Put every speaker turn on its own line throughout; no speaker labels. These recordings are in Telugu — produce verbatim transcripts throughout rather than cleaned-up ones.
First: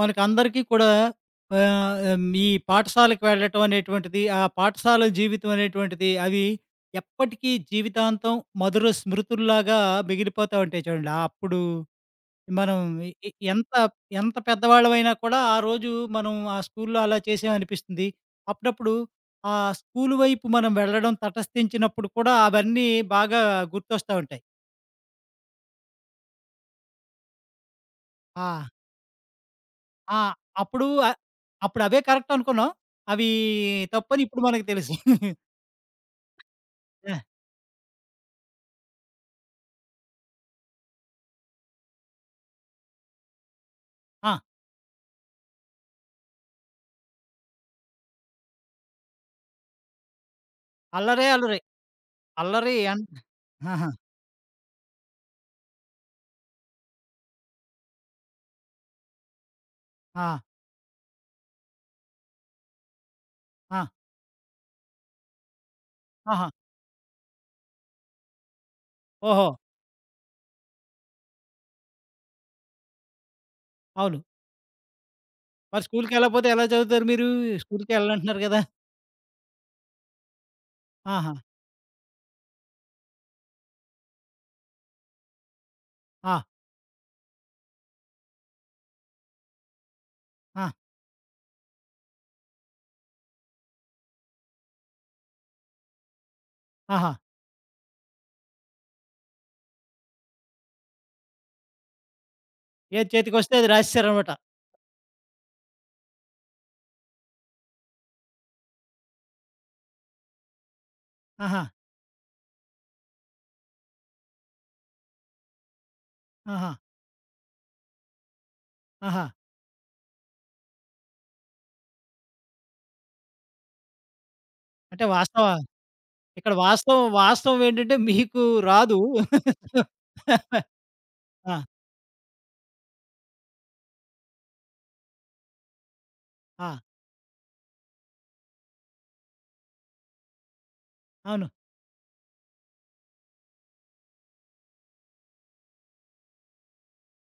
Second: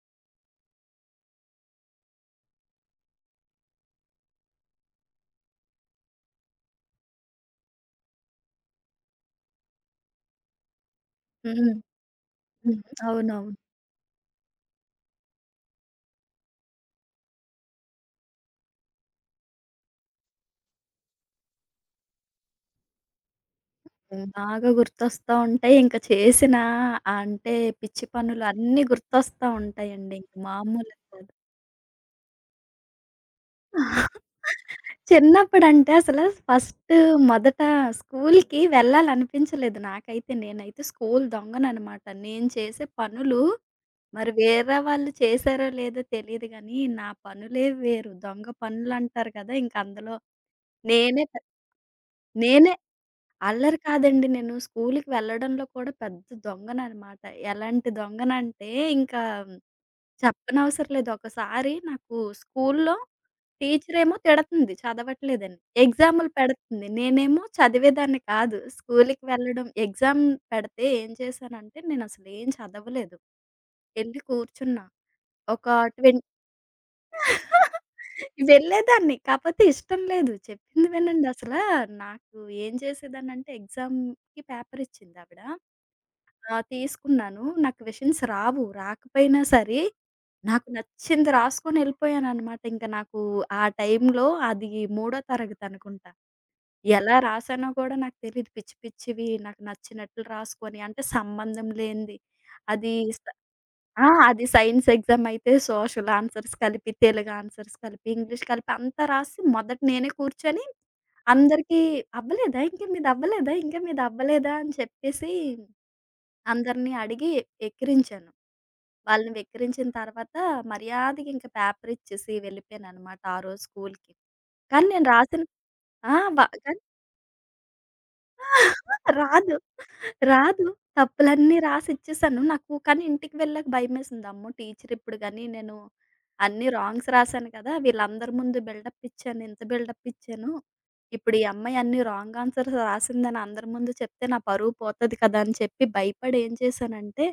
మనకందరికీ కూడా ఆహ్, హ్మ్, ఈ పాఠశాలకు వెళ్ళటం అనేటువంటిది, ఆ పాఠశాల జీవితం అనేటువంటిది అవి ఎప్పటికీ జీవితాంతం మధుర స్మృతుల్లాగా మిగిలిపోతా ఉంటాయి చూడండి. ఆ! అప్పుడు
హ్మ్.
మనం
హ్మ్.
ఎ ఎ
అవునవును.
ఎంత ఎంత పెద్దవాళ్ళమైనా కూడా ఆ రోజు మనం ఆ స్కూల్లో అలా చేసామనిపిస్తుంది. అప్పుడప్పుడు ఆ స్కూలు వైపు మనం వెళ్ళడం తటస్థించినప్పుడు కూడా అవన్నీ బాగా గుర్తొస్తా
హ్మ్.
ఉంటాయి.
బాగా గుర్తొస్తా ఉంటాయి. ఇంక చేసిన అంటే పిచ్చి పనులు
ఆ!
అన్నీ గుర్తొస్తా ఉంటాయండి.
ఆ!
ఇంక
అప్పుడు
మామూలుగా
ఆహ్,
కాదు.
అప్పుడవే కరెక్ట్ అనుకున్నాం. అవి తప్పని ఇప్పుడు మనకు తెలుసు.
చిన్నప్పుడంటే అసలు ఫస్ట్
యాహ్!
మొదట స్కూల్‌కి వెళ్ళాలనిపించలేదు నాకైతే. నేనైతే స్కూల్ దొంగననమాట. నేను చేసే పనులు మరి
ఆ!
వేరే వాళ్ళు చేశారో లేదో తెలీదు గానీ, నా పనులే వేరు. దొంగ పనులంటారు కదా! ఇంక అందులో నేనే
అల్లరే
పె
అల్లరి.
నేనే
అల్లరి అన్
అల్లరి
ఆహా!
కాదండి. నేను స్కూలుకి వెళ్ళడంలో కూడా పెద్ద దొంగననమాట. ఎలాంటి దొంగనంటే ఇంకా
ఆ!
చెప్పనవసరం లేదు. ఒకసారి నాకు స్కూలులో
ఆ!
టీచరేమో తిడుతుంది చదవట్లేదని. ఎగ్జాములు
ఆహా!
పెడుతుంది. నేనేమో చదివేదాన్ని కాదు. స్కూలుకి
ఓహో!
వెళ్ళడం ఎగ్జామ్ పెడితే ఏం చేశానంటే నేనసలేం చదవలేదు. ఎళ్లి
అవును.
కూర్చున్నా. ఒక
మరి
ట్వెన్
స్కూలుకెళ్ళకపోతే ఎలా చదువుతారు మీరు? స్కూలుకెళ్ళనంటున్నారు గదా!
వెళ్ళేదాన్ని. కాపోతే ఇష్టం లేదు. చెప్పింది వినండి
ఆహా!
అసలా నాకు ఏం చేసేదాన్నంటే ఎగ్జామ్‌కి పేపర్ ఇచ్చిందావిడ.
ఆ!
ఆహ్, తీసుకున్నాను. నాకు క్వెషన్స్ రావు. రాకపోయినా సరే నాకు
ఆ!
నచ్చింది రాసుకొని ఎళ్ళిపోయాననమాట. ఇంక నాకు ఆ టైంలో అది మూడో తరగతి అనుకుంటా.
ఆహా!
ఎలా రాసానో కూడా నాకు తెలీదు. పిచ్చి పిచ్చివి నాకు నచ్చినట్లు రాసుకొని అంటే సంబంధం లేనిది అది
ఏది చేతికొస్తే అది
ఆ!
రాసేసారనమాట.
అది సైన్స్ ఎగ్జామ్ అయితే సోషల్ ఆన్సర్స్ కలిపి, తెలుగు ఆన్సర్స్ కలిపి, ఇంగ్లీష్ కలిపి అంతా రాసి మొదట నేనే కూర్చొని
ఆహా!
అందరికీ "అవ్వలేదా? ఇంకా మీదవ్వలేదా? ఇంకా మీదవ్వలేదా?" అని చెప్పేసి
ఆహా!
అందరిని అడిగి ఎక్కిరించాను.
ఆహా!
వాళ్ళని వెక్కిరించిన తర్వాత మర్యాదగా ఇంక పేపర్ ఇచ్చేసి వెళ్ళిపోయాననమాట ఆ రోజు స్కూలుకి. కానీ
అంటే
నేను రాసిన
వాస్తవ
ఆ! వ
ఇక్కడ వాస్తవం వాస్తవం ఏంటంటే మీకు రాదు.
రాదు. రాదు.
ఆ!
తప్పులన్నీ రాసిచ్చేసాను. నాకు కానీ ఇంటికి వెళ్ళాక భయమేసింది. అమ్మో! టీచర్ ఇప్పుడు గాని నేను అన్నీ
ఆ!
రాంగ్స్ రాసాను కదా! వీళ్ళందరి ముందు బిల్డప్ ఇచ్చాను. ఇంత బిల్డప్ ఇచ్చాను. ఇప్పుడు ఈ
అవును.
అమ్మాయి అన్ని రాంగ్ ఆన్సర్స్ రాసిందని అందరి ముందు చెప్తే నా పరువు పోతది కదా! అని చెప్పి భయపడి ఏం చేశానంటే,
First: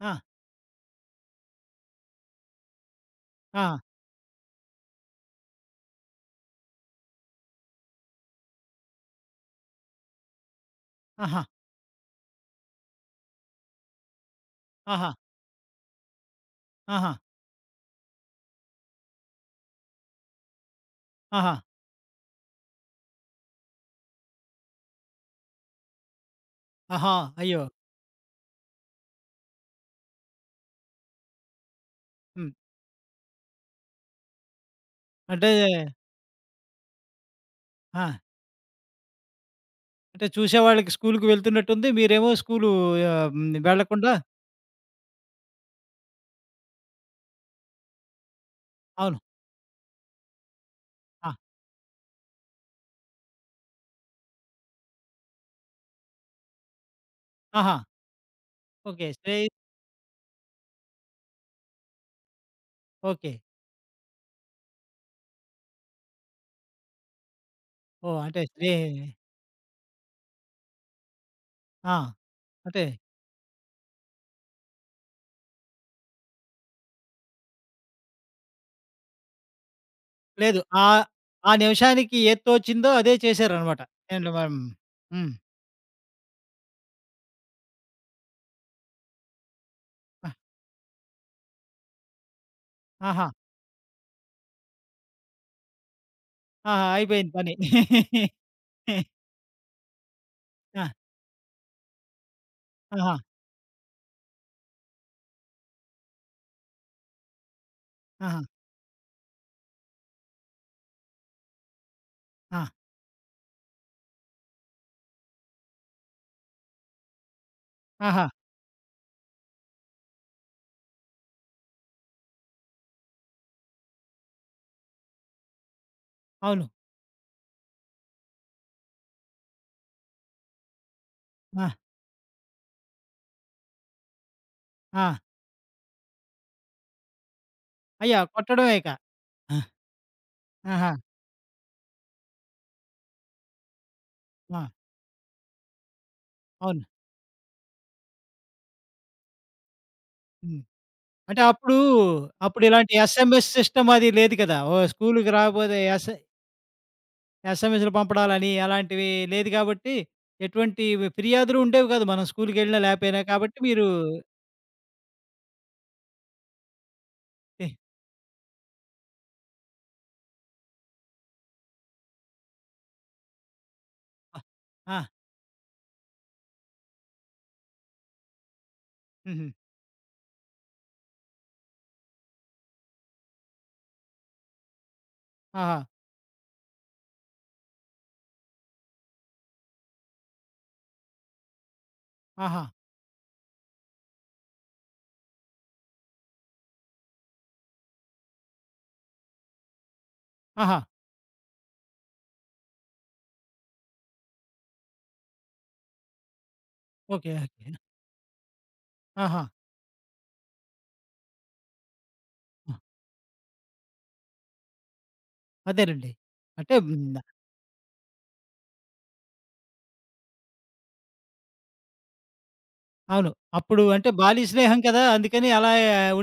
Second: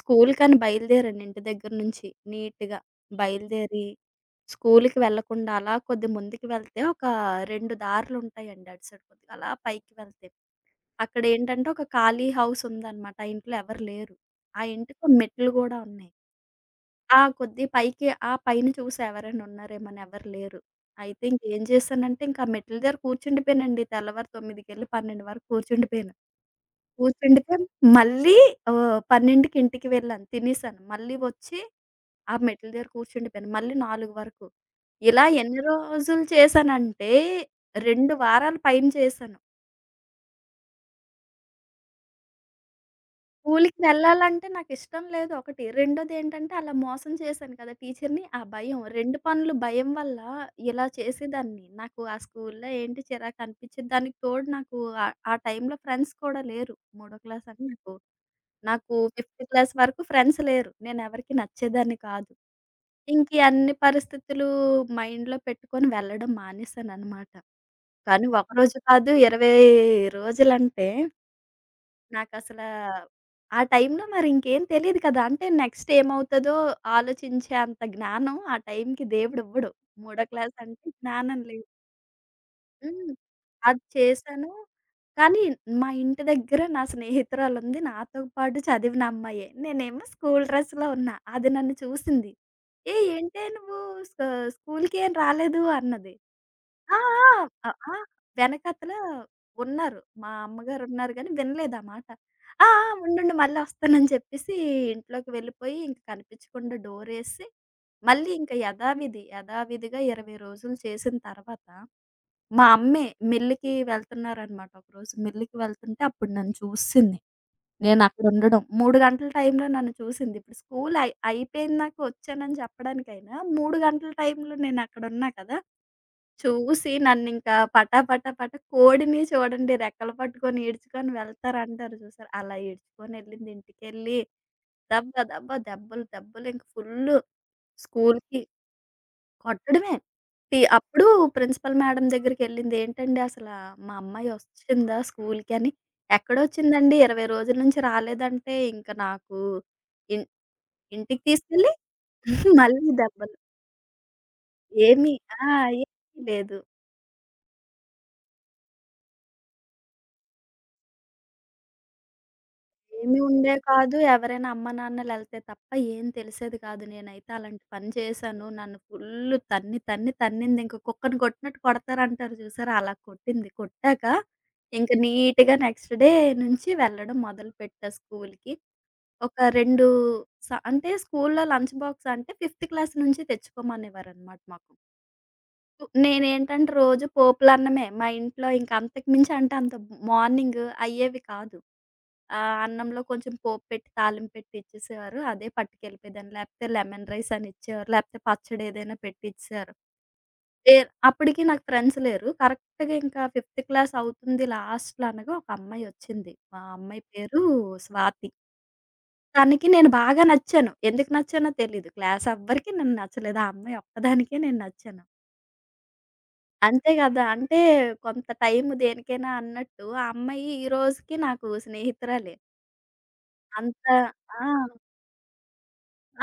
ఆ!
స్కూల్‌కని బయలుదేరాను ఇంటి దగ్గర నుంచి నీట్‌గా.
ఆ!
బయలుదేరి స్కూల్‌కి వెళ్ళకుండా అలా కొద్ది ముందుకు వెళ్తే ఒక రెండు దారులుంటాయండి అటు సైడ్ కొద్దిగా అలా పైకి వెళ్తే.
ఆహా!
అక్కడేంటంటే ఒక ఖాళీ హౌస్ ఉందన్నమాట. ఆ ఇంట్లో ఎవరు లేరు. ఆ ఇంటికి ఓ
ఆహా!
మెట్లు గూడా ఉన్నాయి.
ఆహా!
ఆ! కొద్ది పైకి ఆ పైన చూసి ఎవరైనా ఉన్నారేమో అని ఎవరు లేరు. అయితే
ఆహా!
ఇంకేం చేశానంటే ఇంకా మెట్ల దగ్గర కూర్చుండిపోయానండి. తెల్లవారు తొమ్మిదికెళ్ళి పన్నెండు వరకు కూర్చుండిపోయాను.
ఆహా!
కూర్చుండిపోయి
అయ్యో!
మళ్ళీ ఆహ్, పన్నెండుకి ఇంటికి వెళ్ళాను. తినేసాను. మళ్ళీ వచ్చి ఆ
హ్మ్.
మెట్ల దగ్గర కూర్చుండిపోయాను. మళ్ళీ నాలుగు వరకు. ఇలా
అంటే
ఎన్ని రోజులు చేశానంటే
ఆ!
రెండు వారాల పైన చేశాను.
అంటే చూసేవాళ్ళకి స్కూలుకి వెళ్తున్నట్టుంది. మీరేమో స్కూలు ఆహ్, హ్మ్.
స్కూలుకి
వెళ్ళకుండా
వెళ్ళాలంటే నాకిష్టం లేదు ఒకటి. రెండోదేంటంటే అలా మోసం చేశాను కదా టీచర్‌ని. ఆ భయం రెండు
అవును.
పనులు భయం వల్ల ఇలా
ఆ!
చేసేదాన్ని. నాకు ఆ స్కూల్లో ఏంటి చిరాకనిపిచ్చేది. దానికి తోడు నాకు ఆ ఆ టైంలో ఫ్రెండ్స్ కూడా లేరు. మూడో క్లాస్ అని
ఆహా!
నాకు నాకు
ఓకే.
ఫిఫ్త్
శ్రేయ
క్లాస్ వరకు ఫ్రెండ్స్ లేరు. నేనెవరికీ నచ్చేదాన్ని కాదు. ఇంక
ఓకే.
ఈ అన్ని పరిస్థితులు మైండ్‌లో పెట్టుకొని వెళ్ళడం మానేశాననమాట.
ఓహ్!
కానీ
అంటే శ్రే
ఒకరోజు కాదు ఇరవై రోజులంటే
ఆ!
నాకసలా
అంటే
ఆ టైంలో మరింకేం తెలీదు కదా! అంటే నెక్స్ట్ ఏమవుతదో ఆలోచించే అంత జ్ఞానం ఆ టైంకి దేవుడివ్వడు. మూడో
లేదు. ఆ
క్లాసంటే జ్ఞానం
ఆ
లేదు.
నిమిషానికి ఏది తోచిందో
హ్మ్.
అదే చేశారనమాట.
అది
ఏండి
చేశాను.
హ్మ్. హ్మ్.
కానీ మా ఇంటి దగ్గర నా స్నేహితురాలుంది. నాతో పాటు చదివిన అమ్మాయే. నేనేమో
ఆ!
స్కూల్ డ్రెస్‌లో ఉన్నా. అది నన్ను చూసింది. "ఏయ్!
ఆహా!
ఏంటే నువ్వు స్క స్కూలుకేం రాలేదు" అన్నది.
ఆహా!
ఆ!
అయిపోయింది పని.
ఆ! అ ఆ! వెనకాతల ఉన్నారు. మా
ఆ!
అమ్మగారున్నారు గానీ, వినలేదు ఆ మాట. ఆ! ఆ!
ఆహా!
ఉండుండు మళ్ళొస్తానని చెప్పేసి ఇంట్లోకి వెళ్ళిపోయి, ఇంక కనిపించకుండా డోరేసి, మళ్ళీ
ఆహా!
ఇంక యథావిధి, యథావిధిగా ఇరవై రోజులు చేసిన తర్వాత,
ఆ!
మా అమ్మే మిల్లుకి వెళ్తున్నారనమాట. ఒకరోజు మిల్లుకి వెళ్తుంటే అప్పుడు నన్ను చూసింది.
ఆహా!
నేనక్కడుండడం. మూడు గంటల టైంలో నన్ను చూసింది. ఇప్పుడు స్కూల్ అయి అయిపోయిందాక వచ్చానని చెప్పడానికైనా, మూడు గంటల టైంలో నేనక్కడున్నా కదా!
అవును.
చూసి నన్నింకా పటా పటా పటా కోడిని చూడండి రెక్కలు పట్టుకొని ఈడ్చుకొని
ఆ!
వెళ్తారంటారు చూసారా! అలా ఈడ్చుకొని ఎళ్ళింది ఇంటికెళ్ళి దెబ్బ
ఆ!
దెబ్బ దెబ్బలు దెబ్బలు ఇంక ఫుల్లు
అయ్యా!
స్కూల్‌కి
కొట్టడమే ఇక.
కొట్టడమే. తి
ఆహా!
అప్పుడు ప్రిన్సిపల్ మేడమ్ దగ్గరికెళ్ళింది. ఏంటండి అసలా మా అమ్మాయి
ఆ!
ఒచ్చిందా స్కూల్‌కి అని.
అవును.
ఎక్కడొచ్చిందండి ఇరవై రోజుల నుంచి రాలేదంటే ఇంక నాకు ఇన్
హ్మ్.
ఇంటికి
అంటే
తీసుకెళ్ళి
అప్పుడు,
మళ్ళీ
అప్పుడిలాంటి
దెబ్బలు.
ఎస్ఎంఎస్ సిస్టమ్ అది లేదు కదా! ఓ
ఏమి
స్కూలుకి
ఆ!
రాకపోతే
ఏమి
ఎస్
లేదు.
ఎస్ఎంఎస్‌లు పంపడాలని అలాంటివి లేదు కాబట్టి, ఎటువంటి ఫిర్యాదులు ఉండేవి కాదు. మనం స్కూలుకెళ్ళినా
ఏమి
లేకపోయినా కాబట్టి
ఉండేవి
మీరు
కాదు. ఎవరైనా అమ్మానాన్నలెళ్తే తప్ప ఏం తెలిసేది కాదు. నేనైతే అలాంటి
ఎ
పని చేశాను. నన్ను ఫుల్లు తన్ని, తన్ని తన్నిందింక కుక్కను కొట్టినట్టు కొడతారంటారు చూసారా? అలా కొట్టింది. కొట్టాక
ఆ!
ఇంక
ఆ!
నీట్‌గా నెక్స్ట్ డే నుంచి వెళ్ళడం మొదలుపెట్టా స్కూల్‌కి. ఒక
హుహు.
2 స అంటే స్కూల్‌లో లంచ్ బాక్స్ అంటే ఫిఫ్త్ క్లాస్ నుంచి తెచ్చుకోమనేవారనమాట మాకు.
ఆహా!
నేనేంటంటే రోజు పోపులన్నమే. మా ఇంట్లో ఇంక అంతకు మించి అంటే అంత మార్నింగ్ అయ్యేవి కాదు. ఆ!
ఆహా!
అన్నంలో కొంచెం పోపు పెట్టి, తాలింపు పెట్టి ఇచ్చేసేవారు. అదే పట్టుకెళ్ళిపోయేదాన్ని. లేకపోతే లెమన్ రైస్ అని ఇచ్చేవారు. లేకపోతే పచ్చడి ఏదైనా పెట్టి ఇచ్చేసారు. ఏ
ఆహా!
అప్పటికి నాకు ఫ్రెండ్స్ లేరు. కరెక్ట్‌గా ఇంకా ఫిఫ్త్ క్లాస్ అవుతుంది లాస్ట్‌లో అనగా ఒక అమ్మాయి వచ్చింది. ఆ అమ్మాయి
ఓకే.
పేరు
ఓకే.
స్వాతి.
ఆహా!
తనకి నేను బాగా నచ్చాను. ఎందుకు నచ్చానో తెలీదు. క్లాస్ ఎవ్వరికీ
ఆ!
నేను నచ్చలేదు. ఆ అమ్మాయి ఒక్కదానికే నేను నచ్చాను.
అదేనండి. అంటే
అంతే
హ్మ్.
కదా! అంటే కొంత టైం దేనికైనా అన్నట్టు ఆ అమ్మాయి ఈ రోజుకి నాకు స్నేహితురాలే.
అవును. అప్పుడు
అంత
అంటే
ఆ!
బాల్య స్నేహం కదా! అందుకని అలా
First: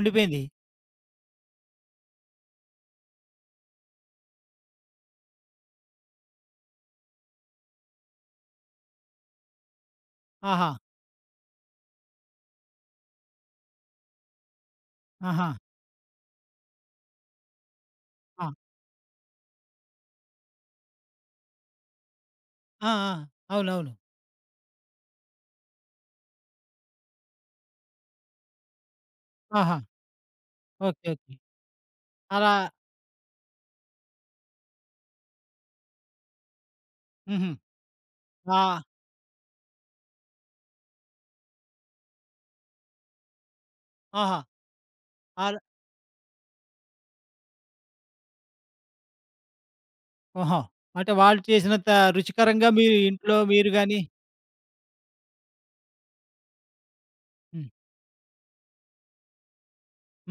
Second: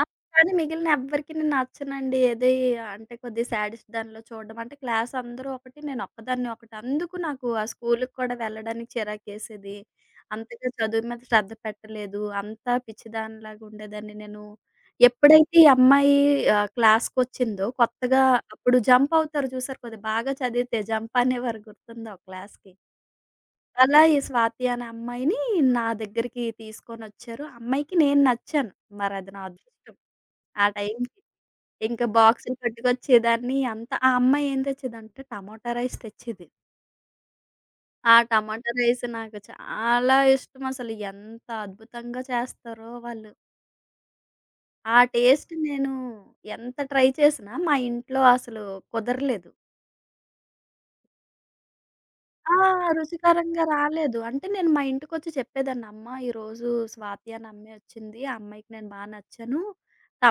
ఆ! కానీ మిగిలిన ఎవ్వరికి నేను నచ్చనండి. ఏది అంటే కొద్దిగా సాడిస్ట్ దానిలో చూడడం. అంటే క్లాస్ అందరూ ఒకటి, నేనొక్కదాన్ని ఒకటి. అందుకు నాకు ఆ స్కూలుకి కూడా వెళ్ళడానికి చిరాకేసేది. అంతగా
ఆహా!
చదువు మీద శ్రద్ధ పెట్టలేదు. అంతా పిచ్చిదానిలాగా ఉండేదాన్ని నేను.
ఆహా!
ఎప్పుడైతే ఈ అమ్మాయి ఆహ్, క్లాస్‌కొచ్చిందో కొత్తగా
ఆ!
అప్పుడు జంప్ అవుతారు చూసారు కొద్దిగా బాగా చదివితే జంప్ అనేవారు గుర్తుందా ఒక క్లాస్‌కి.
ఆ! ఆ! అవునవును.
అలా ఈ స్వాతి అనే అమ్మాయిని నా దగ్గరికి తీసుకొనొచ్చారు. అమ్మాయికి నేను నచ్చాను. మరది నా
ఆహా!
అదృష్టం. ఆ
ఓకే.
టైంకి.
ఓకే.
ఇంకా
అలా
బాక్సులు పట్టుకొచ్చేదాన్ని అంతా ఆ అమ్మాయి ఏం తెచ్చేదంటే టమాటా రైస్ తెచ్చేది.
హుహు.
ఆ టమాటా
ఆ!
రైస్ నాకు చాలా ఇష్టం అసలు. ఎంత అద్భుతంగా చేస్తారో వాళ్ళు.
ఆహా!
ఆ టేస్ట్
ఆల్
నేను ఎంత ట్రై చేసినా మా ఇంట్లో అసలు కుదరలేదు.
ఓహో! అంటే వాళ్ళు చేసినంత
ఆ!
రుచికరంగా మీరు ఇంట్లో
రుచికరంగా
మీరు గాని
రాలేదు. అంటే నేను మా ఇంటికొచ్చి చెప్పేదాన్ని, "అమ్మ ఈరోజు స్వాతి అనే
హ్మ్.
అమ్మాయి వచ్చింది. ఆ అమ్మాయికి నేను బా నచ్చాను.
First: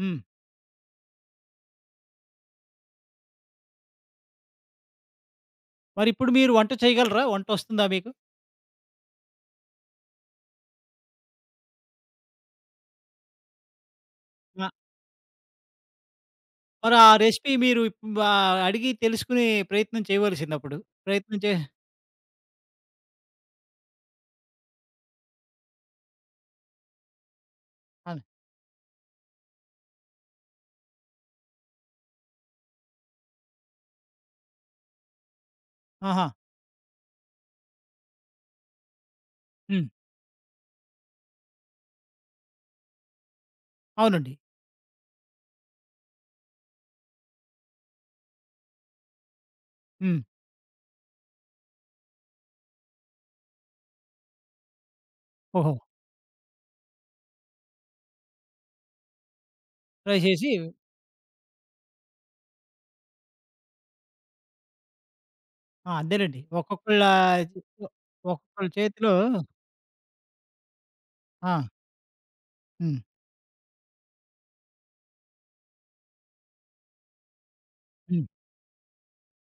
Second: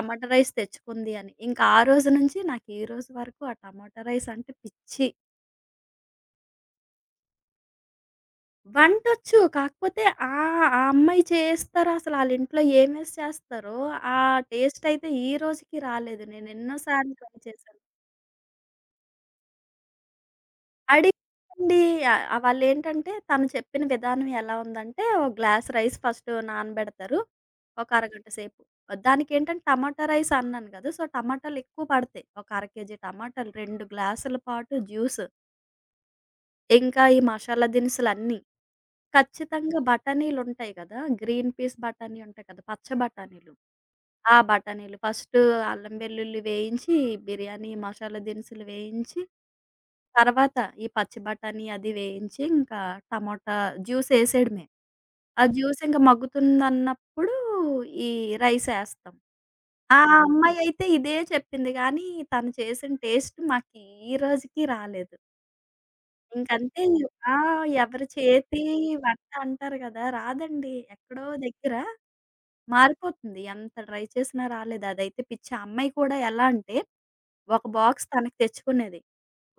హ్మ్.
రైస్ తెచ్చుకుంది" అని. ఇంకా ఆ రోజు నుంచి నాకు ఈ రోజు వరకు ఆ టమాటా రైస్ అంటే పిచ్చి.
మరిప్పుడు మీరు వంట చేయగలరా? వంటొస్తుందా మీకు?
వంటొచ్చు. కాకపోతే ఆహ్, ఆ అమ్మాయి చేస్తారో అసలు ఆళ్ళింట్లో ఏమేసి చేస్తారో, ఆ
ఆ!
టేస్టయితే ఈ రోజుకి రాలేదు. నేను ఎన్నో
మరి ఆ
సార్లు ట్రై
రెసిపీ
చేశాను.
మీరు ఇప్ ఆహ్, అడిగి తెలుసుకునే ప్రయత్నం చేయవలసిందప్పుడు. ప్రయత్నం చే
అడిగానండి. ఆహ్, వాళ్ళేంటంటే తను చెప్పిన విధానం ఎలా ఉందంటే, ఒక గ్లాస్ రైస్ ఫస్ట్ నానబెడతారు. ఒక
అవును.
అరగంట సేపు. దానికేంటంటే టమాటా రైస్ అన్నాను కదా! సో, టమాటాలెక్కువ పడతాయి. ఒక అర కేజీ టమాటాలు, రెండు గ్లాసుల పాటు జ్యూస్,
ఆహా!
ఇంకా ఈ మసాలా దినుసులన్నీ. ఖచ్చితంగా
హ్మ్.
బఠానీలుంటాయి గదా! గ్రీన్ పీస్ బఠానీ ఉంటాయి కదా! పచ్చ బఠానీలు.
అవునండి.
ఆ బఠానీలు ఫస్టు అల్లం, వెల్లుల్లి వేయించి, బిర్యానీ మసాలా దినుసులు వేయించి,
హ్మ్.
తర్వాత ఈ పచ్చి బఠానీ అది వేయించి, ఇంకా టమోటా జ్యూసేసేయడమే. ఆ
ఓహో!
జ్యూస్ ఇంక మగ్గుతుందన్నప్పుడు ఈ రైసేస్తాం. ఆ ఓహో!
ట్రై చేసి
అమ్మాయయితే ఇదే చెప్పింది గానీ, తను చేసిన టేస్ట్ మాకు ఈ రోజుకి రాలేదు.
ఆ! అదేనండి.
ఇంకంతే.
ఒక్కొక్కళ్ళ
ఆ!
జి ఒ
ఎవరి చేతి
ఒక్కొక్కళ్ళ చేతిలో
వంట అంటారు గదా! రాదండి. ఎక్కడో
ఆ!
దగ్గర
హ్మ్.
మారిపోతుంది. ఎంత ట్రై చేసినా రాలేదు. అదైతే పిచ్చి. ఆ అమ్మాయి కూడా ఎలా అంటే, ఒక బాక్స్
హ్మ్.
తనకి తెచ్చుకునేది.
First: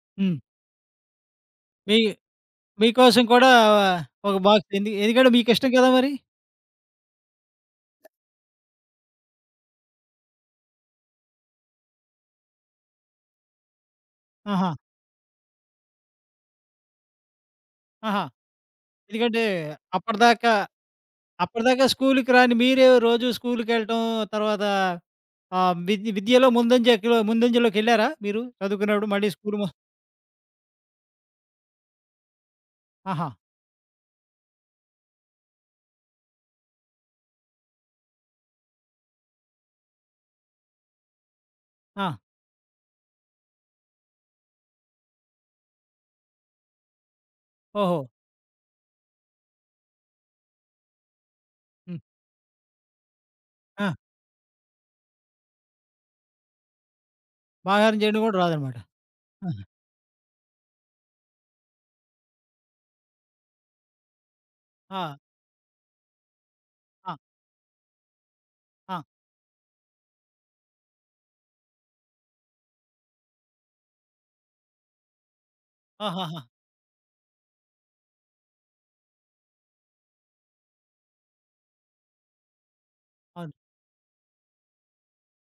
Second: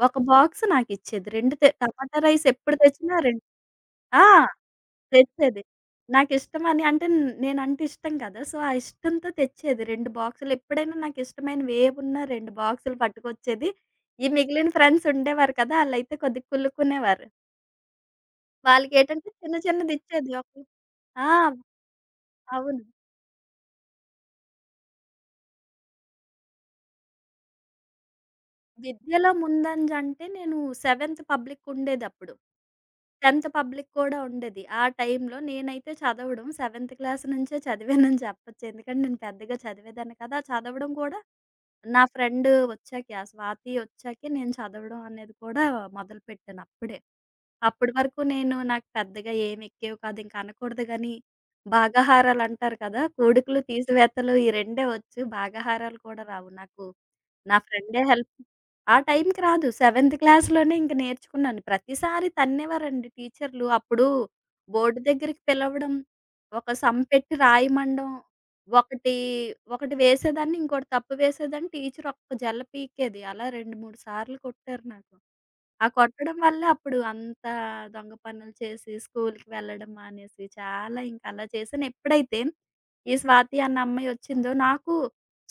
ఒక
హ్మ్.
బాక్స్ నాకిచ్చేది. రెండు తె
మీ
టమాటా రైస్ ఎప్పుడు తెచ్చినా
మీకోసం
2
కూడా
ఆ!
ఒక బాక్స్ ఎందు ఎందుకంటే
తెచ్చేది.
మీకిష్టం కదా మరి.
నాకిష్టమని అంటే న- నేనంటే ఇష్టం కదా! సో, ఆ ఇష్టంతో తెచ్చేది. రెండు బాక్సులు ఎప్పుడైనా నాకిష్టమైనవి ఏవున్నా రెండు బాక్సులు పట్టుకొచ్చేది. ఈ
ఆహా!
మిగిలిన ఫ్రెండ్స్ ఉండేవారు కదా! ఆళ్ళైతే కొద్దిగా కుళ్ళుకునేవారు.
ఆహా!
వాళ్ళకేంటంటే
ఎందుకంటే
చిన్న చిన్నదిచ్చేది. ఒక
అప్పటిదాకా
ఆ!
అప్పటిదాకా స్కూలుకి రాని
అవును.
మీరే రోజు స్కూలుకెళ్ళటం, తర్వాత ఆహ్, విద్ విద్యలో ముందంజకిలో ముందంజలోకెళ్లారా మీరు చదువుకున్నప్పుడు? మళ్ళీ
విద్యలో
స్కూలు మొ
ముందంజ అంటే నేను సెవెంత్ పబ్లిక్ ఉండేదప్పుడు.
ఆహా!
10థ్ పబ్లిక్ కూడా ఉండేది. ఆ టైంలో నేనైతే చదవడం సెవెంత్ క్లాస్ నుంచే చదివానని చెప్పొచ్చు. ఎందుకంటే నేను పెద్దగా చదివేదాన్ని కాదు. ఆ చదవడం కూడా నా
ఆ!
ఫ్రెండ్ వచ్చాకే, ఆ స్వాతి వచ్చాకే నేను చదవడం అనేది కూడా మొదలుపెట్టాను అప్పుడే. అప్పటి
ఓహో!
వరకు నేను నాకు పెద్దగా ఏమి ఎక్కేవి కాదు. ఇంక అనకూడదు గానీ,
హ్మ్.
భాగాహారాలు అంటారు కదా! కూడుకులు,
ఆ!
తీసివేతలు ఈ రెండే వచ్చు. భాగాహారాలు కూడా రావు. నాకు నా
మాగారం
ఫ్రెండే
చేయడం
హెల్ప్
గూడా రాదనమాట.
ఆ టైంకి
ఆహా!
రాదు. సెవెంత్ క్లాస్‌లోనే ఇంక నేర్చుకున్నాను. ప్రతిసారి తన్నేవారండి టీచర్లు. అప్పుడు బోర్డు
ఆ!
దగ్గరికి పిలవడం, ఒక సమ్
ఆ!
పెట్టి రాయమండం,
ఆ!
ఒకటి ఒకటి వేసేదాన్ని, ఇంకోటి తప్పు వేసేదాన్ని టీచర్ ఒక్క జల్ల పీకేది. అలా రెండు, మూడు సార్లు కొట్టారు నాకు. ఆ కొట్టడం
ఆహాహా!
వల్ల అప్పుడు అంత దొంగ పనులు చేసి స్కూల్‌కి వెళ్ళడం మానేసి, చాలా ఇంక అలా చేశాను. ఎప్పుడైతే ఈ
అవును.
స్వాతి అన్న అమ్మాయి వచ్చిందో, నాకు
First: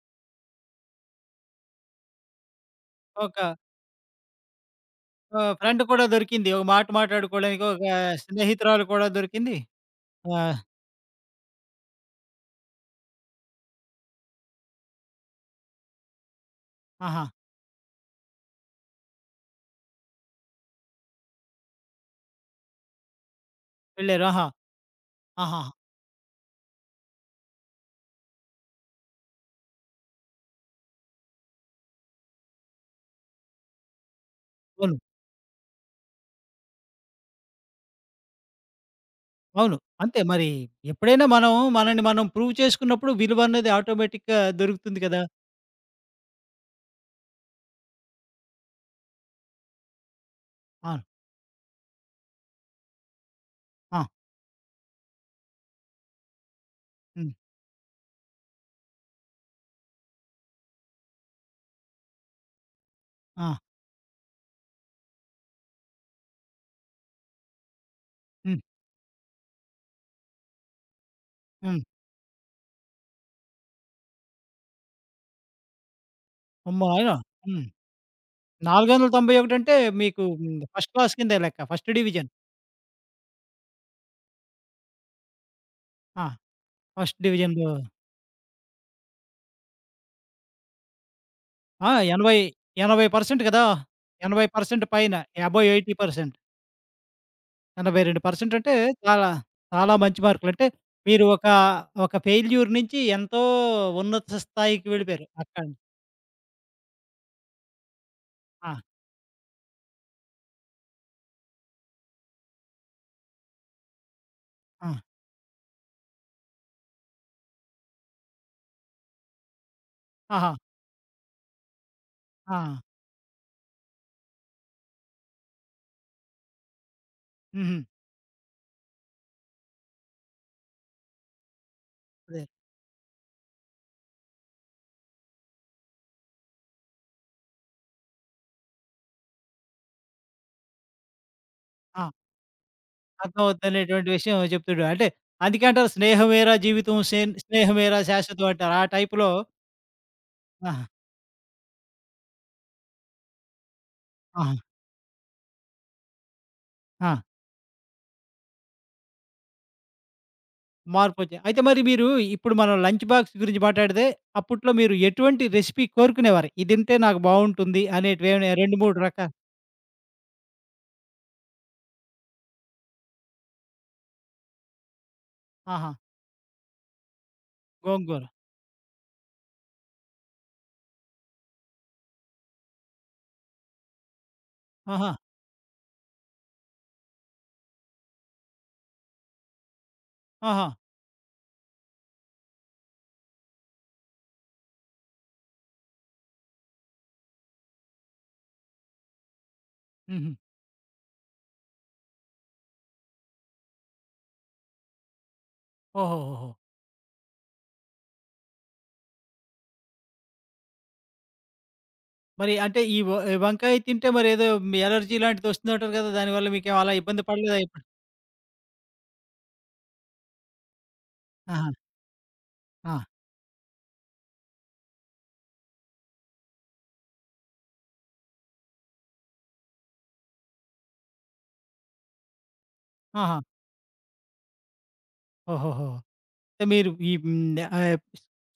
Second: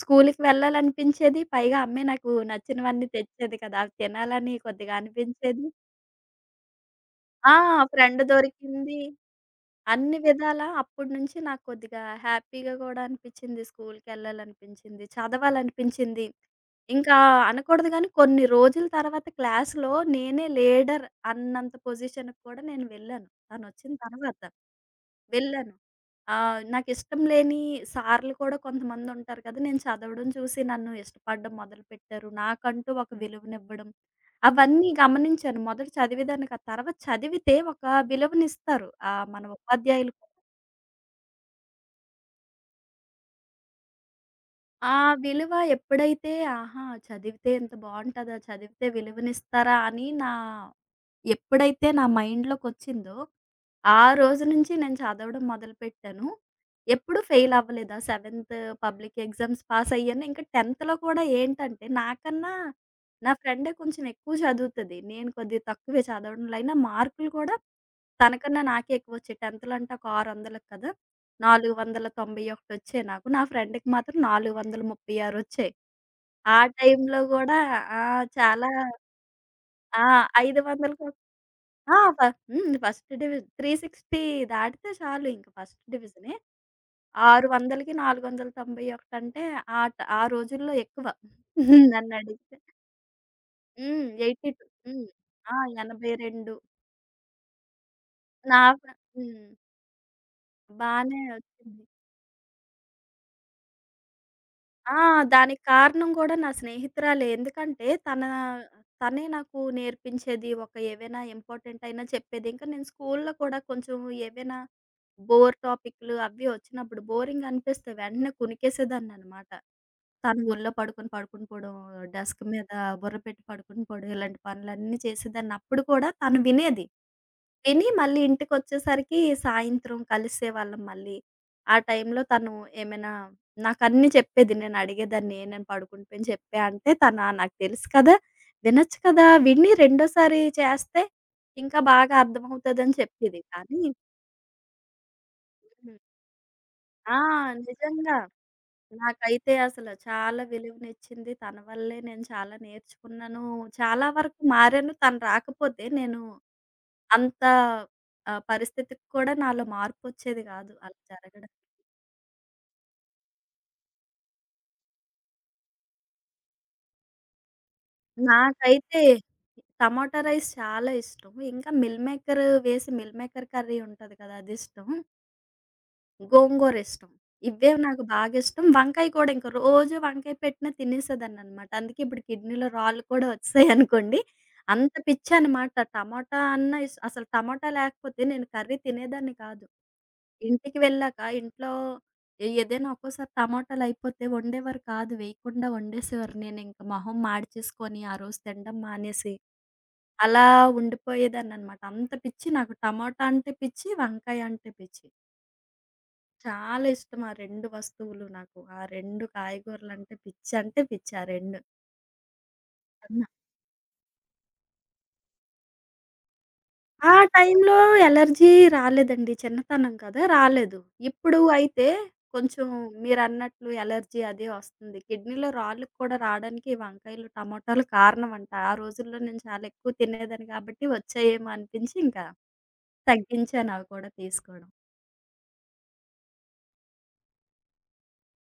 స్కూల్‌కి వెళ్ళాలనిపించేది. పైగా ఆ అమ్మాయి నాకు నచ్చినవన్నీ
ఒక
తెచ్చేది కదా! అవి తినాలని కొద్దిగా
ఆహ్,
అనిపించేది.
ఫ్రెండ్ కూడా దొరికింది. ఒక మాట
ఆ!
మాట్లాడుకోవడానికి ఒక
ఫ్రెండ్
స్నేహితురాలు
దొరికింది.
కూడా దొరికింది.
అన్ని
ఆహ్,
విధాలా అప్పటి నుంచి నాకు కొద్దిగా హ్యాపీగా గూడా అనిపిచ్చింది. స్కూలుకెళ్ళాలనిపించింది. చదవాలనిపించింది. ఇంకా
ఆహా!
అనకూడదు గానీ కొన్ని రోజుల తర్వాత క్లాస్‌లో నేనే లీడర్ అన్నంత పొజిషన్‌కి కూడా నేను వెళ్ళాను. తనొచ్చిన
వెళ్లారు.
తర్వాత.
ఆహా! ఆహాహా!
వెళ్ళాను. ఆహ్, నాకిష్టం లేని సార్లు కూడా కొంతమందుంటారు కదా! నేను చదవడం చూసి నన్ను ఇష్టపడడం మొదలుపెట్టారు. నాకంటూ ఒక విలువనివ్వడం. అవన్నీ
అవును.
గమనించాను. మొదట చదివేదాన్ని కాదు. తర్వాత చదివితే ఒక విలువనిస్తారు. ఆహ్, మన
అవును.
ఉపాధ్యాయులు
అంతే
కూడా.
మరి ఎప్పుడైనా మనం మనల్ని మనం ప్రూవ్ చేసుకున్నప్పుడు విలువన్నది ఆటోమేటిక్‌గా
ఆ
దొరుకుతుంది కదా!
విలువ ఎప్పుడైతే ఆహా! చదివితే ఇంత బావుంటదా? చదివితే విలువనిస్తారా? అని నా
అవును.
ఎప్పుడైతే నా మైండ్‌లోకొచ్చిందో,
ఆ!
ఆ రోజు నుంచి నేను చదవడం మొదలుపెట్టాను. ఎప్పుడు
హ్మ్.
ఫెయిల్ అవ్వలేదు. ఆ సెవెంత్ పబ్లిక్ ఎగ్జామ్స్ పాస్ అయ్యాను. ఇంకా 10థ్‌లో కూడా ఏంటంటే, నాకన్నా నా
ఆ!
ఫ్రెండే కొంచెం ఎక్కువ చదువుతది. నేను కొద్దిగా తక్కువే చదవడంలో అయినా మార్కులు కూడా
హ్మ్.
తనకన్నా నాకే ఎక్కువొచ్చాయి. టెన్త్ అంటే ఒక ఆరు వందలకి కదా!
హ్మ్.
నాలుగు వందల తొంభై ఒకటి నాకు. నా ఫ్రెండ్‌కి మాత్రం నాలుగు వందల ముప్పై ఆరు వచ్చాయి. ఆ
అమ్మో! ఆయన
టైంలో గూడా
హ్మ్.
ఆ! చాలా
నాలుగు వందల తొంభై ఒకటి అంటే
ఆ!
మీకు హ్మ్. ఫస్ట్
ఐదు వందలకు
క్లాస్ కిందే లెక్క. ఫస్ట్
ఆ! ఫ
డివిజన్.
హ్మ్. ఫస్ట్ డివిజన్ మూడు వందల అరవై దాటితే చాలు ఇంక ఫస్ట్
ఆ!
డివిజనే.
ఫస్ట్ డివిజన్‌లో
ఆరు వందలకి నాలుగు వందల తొంభై ఒకటి అంటే ఆ ట ఆ రోజుల్లో ఎక్కువ.
ఆ! ఎనభై,
నన్నడిగితే.
ఎనభై శాతం కదా!
హ్మ్. ఎనభై రెండు
ఎనభై శాతం
హ్మ్.
పైన
ఆ!
అబోవ్ ఎనభై శాతం
ఎనభై రెండు
ఎనభై రెండు శాతం
నా
అంటే చాలా,
హ్మ్.
చాలా మంచి మార్కులు. అంటే
బానే
మీరు ఒక,
వచ్చింది.
ఒక ఫెయిల్యూర్ నుంచి ఎంతో ఉన్నత స్థాయికి
ఆ!
వెళ్ళిపోయారు.
దానికి
అక్కడ
కారణం గూడా నా స్నేహితురాలే. ఎందుకంటే తన
ఆ!
తనే నాకు నేర్పించేది. ఒక ఏవైనా ఇంపార్టెంట్ అయినా చెప్పేది. ఇంకా నేను స్కూల్లో కూడా కొంచెం ఏవైనా
ఆ!
బోర్ టాపిక్‌లు అవి వచ్చినప్పుడు బోరింగ్ అనిపిస్తే వెంటనే కునికేసేదాన్ననమాట. తను
ఆహా!
ఒళ్ళో పడుకొని పడుకొని పోవడం, డెస్క్
ఆ!
మీద బుర్ర పెట్టి పడుకొని పోవడం ఇలాంటి పనులన్నీ చేసేదాన్ని. అప్పుడు కూడా తను వినేది.
హుహు.
తిని మళ్ళీ ఇంటికొచ్చేసరికి సాయంత్రం కలిసేవాళ్ళం మళ్ళీ. ఆ టైంలో
అదే.
తను ఏమైనా నాకన్నీ చెప్పేది. నేను అడిగేదాన్ని, "ఏ, "నేను పడుకుండిపోయిన చెప్పా" అంటే, తను "ఆ! నాకు తెలుసు కదా! వినొచ్చు కదా! విని రెండోసారి చేస్తే ఇంకా
ఆ!
బాగా అర్థమవుతదని" చెప్పేది. కానీ
అర్థమవుద్దనేటువంటి విషయం చెప్తుడు. అంటే అందుకంటారు
హ్మ్.
స్నేహమేరా జీవితం
ఆ!
సేన్ స్నేహమేరా
నిజంగా.
శాశ్వతం అంటారు. ఆ టైప్‌లో
నాకైతే అసలు చాలా
ఆహా!
విలువనిచ్చింది. తన వల్లే నేను చాలా నేర్చుకున్నాను. చాలా వరకు
ఆహా!
మారాను. తను రాకపోతే నేను
ఆ!
అంత ఆహ్, పరిస్థితికి కూడా నాలో మార్పొచ్చేది గాదు అలా
మార్పొచ్చాయి.
జరగడం.
అయితే మరి మీరు ఇప్పుడు మనం లంచ్ బాక్స్ గురించి మాట్లాడితే అప్పట్లో మీరు ఎటువంటి రెసిపీ కోరుకునేవారు? ఇది తింటే నాకు బావుంటుంది అనేటివేమైనా రెండు, మూడు
నాకైతే
రకాలు
టమాటా రైస్ చాలా ఇష్టం. ఇంకా మిల్ మేకర్ వేసి మిల్ మేకర్ కర్రీ ఉంటది కదా! అదిష్టం.
ఆహా!
గోంగూర ఇష్టం. ఇవే నాకు
గోంగూర.
బాగిష్టం. వంకాయ కూడా ఇంక రోజు వంకాయ పెట్టినా తినేసేదాన్ననమాట. అందుకే ఇప్పుడు కిడ్నీలో రాళ్ళు కూడా వచ్చాయనుకోండి. అంత
ఆహా!
పిచ్చనమాట. టమాటా అన్నా ఇష్ అసలు టమాటా లేకపోతే నేను కర్రీ తినేదాన్ని కాదు.
ఆహా!
ఇంటికి వెళ్ళాక ఇంట్లో ఏ ఏదైనా ఒక్కోసారి టమాటాలయిపోతే వండేవారు కాదు. వేయకుండా వండేసేవారు. నేనింక మొహం మాడిచేసుకొని ఆ రోజు తినడం మానేసి,
హుహు.
అలా ఉండిపోయేదాన్ననమాట. అంత పిచ్చి నాకు టమాటా అంటే పిచ్చి, వంకాయ అంటే పిచ్చి.
ఓహోహోహో!
చాలా ఇష్టం ఆ రెండు వస్తువులు నాకు. ఆ రెండు కాయగూరలంటే పిచ్చి అంటే పిచ్చి ఆ రెండు.
మరి అంటే ఈ వ ఈ వంకాయ తింటే మరేదో ఎలర్జీ లాంటిదొస్తుందంటారు కదా! దానివల్ల మీకేం అలా
ఆ
ఇబ్బంది పడలేదా
టైంలో
ఎప్పుడు?
ఎలర్జీ రాలేదండి. చిన్నతనం కదా! రాలేదు. ఇప్పుడు
ఆహా!
అయితే కొంచెం
ఆ!
మీరన్నట్లు ఎలర్జీ అది వస్తుంది. కిడ్నీలో రాళ్ళకి కూడా రావడానికి ఈ వంకాయలు, టమాటాలు కారణమంట. ఆ రోజుల్లో నేను చాలా ఎక్కువ తినేదాన్ని కాబట్టి వచ్చాయేమో అనిపించి ఇంకా
ఆహా!
తగ్గించాను అవి కూడా తీసుకోవడం.
ఓహోహో! అంటే మీరు ఈ హ్మ్. ఆహ్,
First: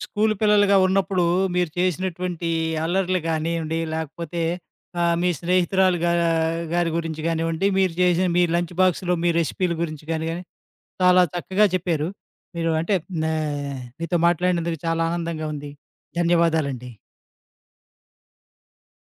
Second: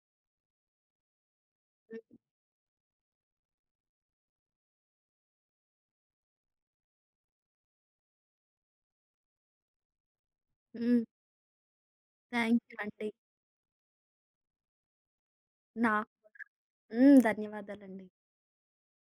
స్కూలు పిల్లలుగా ఉన్నప్పుడు మీరు
హ్మ్.
చేసినటువంటి అల్లర్లు గానియండి, లేకపోతే ఆహ్, మీ స్నేహితురాలు గా గారి గురించి గానివ్వండి, మీరు చేసిన మీ లంచ్ బాక్స్‌లో మీ రెసిపీల గురించి గాని గాని
హ్మ్.
చాలా చక్కగా చెప్పారు.
థాంక్
మీరు
యూ
అంటే
అండి.
నే మీతో మాట్లాడినందుకు చాలా ఆనందంగా ఉంది.
నాకు కూడా.
ధన్యవాదాలండి.
హ్మ్. ధన్యవాదాలండి.